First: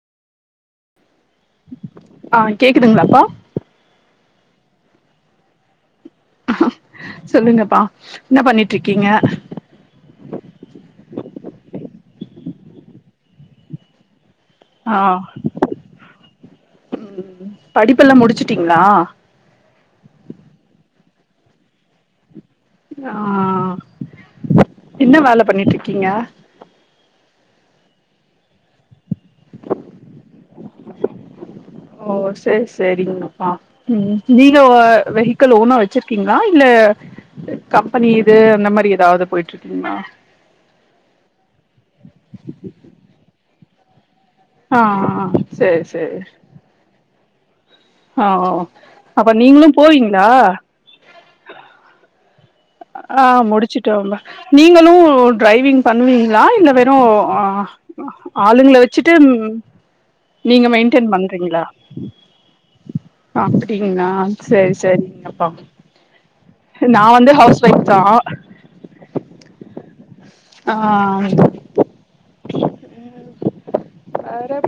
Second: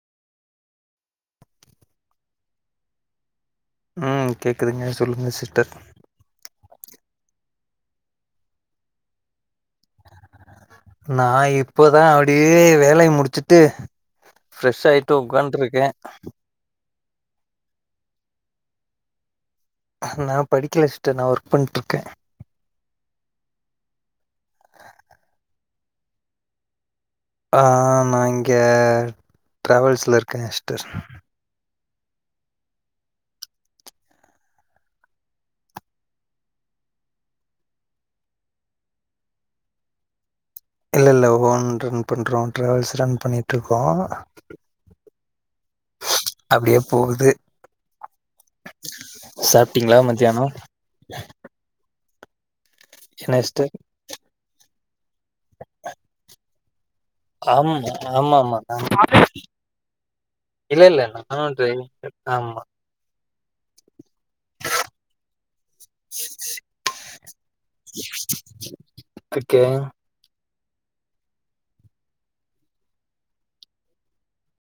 ஆ கேக்குதுங்ளாப்பா ம் கேக்குதுங்க சொல்லுங்க சிஸ்டர் சொல்லுங்கப்பா என்ன பண்ணிட்ருக்கிங்க நா இப்பதா அப்டியே வேலய முடிச்சுட்டு ஃப்ரெஷ் ஆ ஆய்ட்டு ஒக்காண்ட்ருக்கே ம் படிப்பெல்லா முடிச்சுட்டீங்ளா? நா படிக்கல சிஸ்ட நா ஒர்க் பண்ட்ருக்கே ஆ என்ன வேல பண்ணிட்ருக்கீங்க ஆ நா இங்க ட்ராவல்ஸ்ல இருக்கே சிஸ்டர் ஓ சேரி சேரிங்கப்பா ம் நீங்க அ வெஹிக்கல் ஓனா வச்சுர்க்கிங்ளா இல்ல கம்பெனி இது அந்த மாரி ஏதாது போய்ட்டுருக்கிங்ளா இல்ல இல்ல ஓன் ரன் பண்றோ ட்ராவல்ஸ் ரன் பண்ணிட்ருக்கோ ஆ செரி செரி அப்டியே போகுது அ அப்ப நீங்களு சாப்ட்டீங்களா போவிங்ளா மத்தியானோ ஆ என்ன சிஸ்டர் முடிச்சுட்டோம்ப நீங்களு ட்ரைவிங் பண்ணுவீங்ளா இல்ல வெறு ஆ ஆமா ஆமா ஆமா ஆளுங்கள ஆமா வச்சுட்டு நீங்க இல்ல இல்ல மெயின்டெயின் நானு பண்றிங்ளா டிரைவிங் ஆமா அப்டிங்ளா சரி சரிங்கப்பா நா வந்து ஹவுஸ் ஒய்ஃப் தா ஒகே ஆ வேற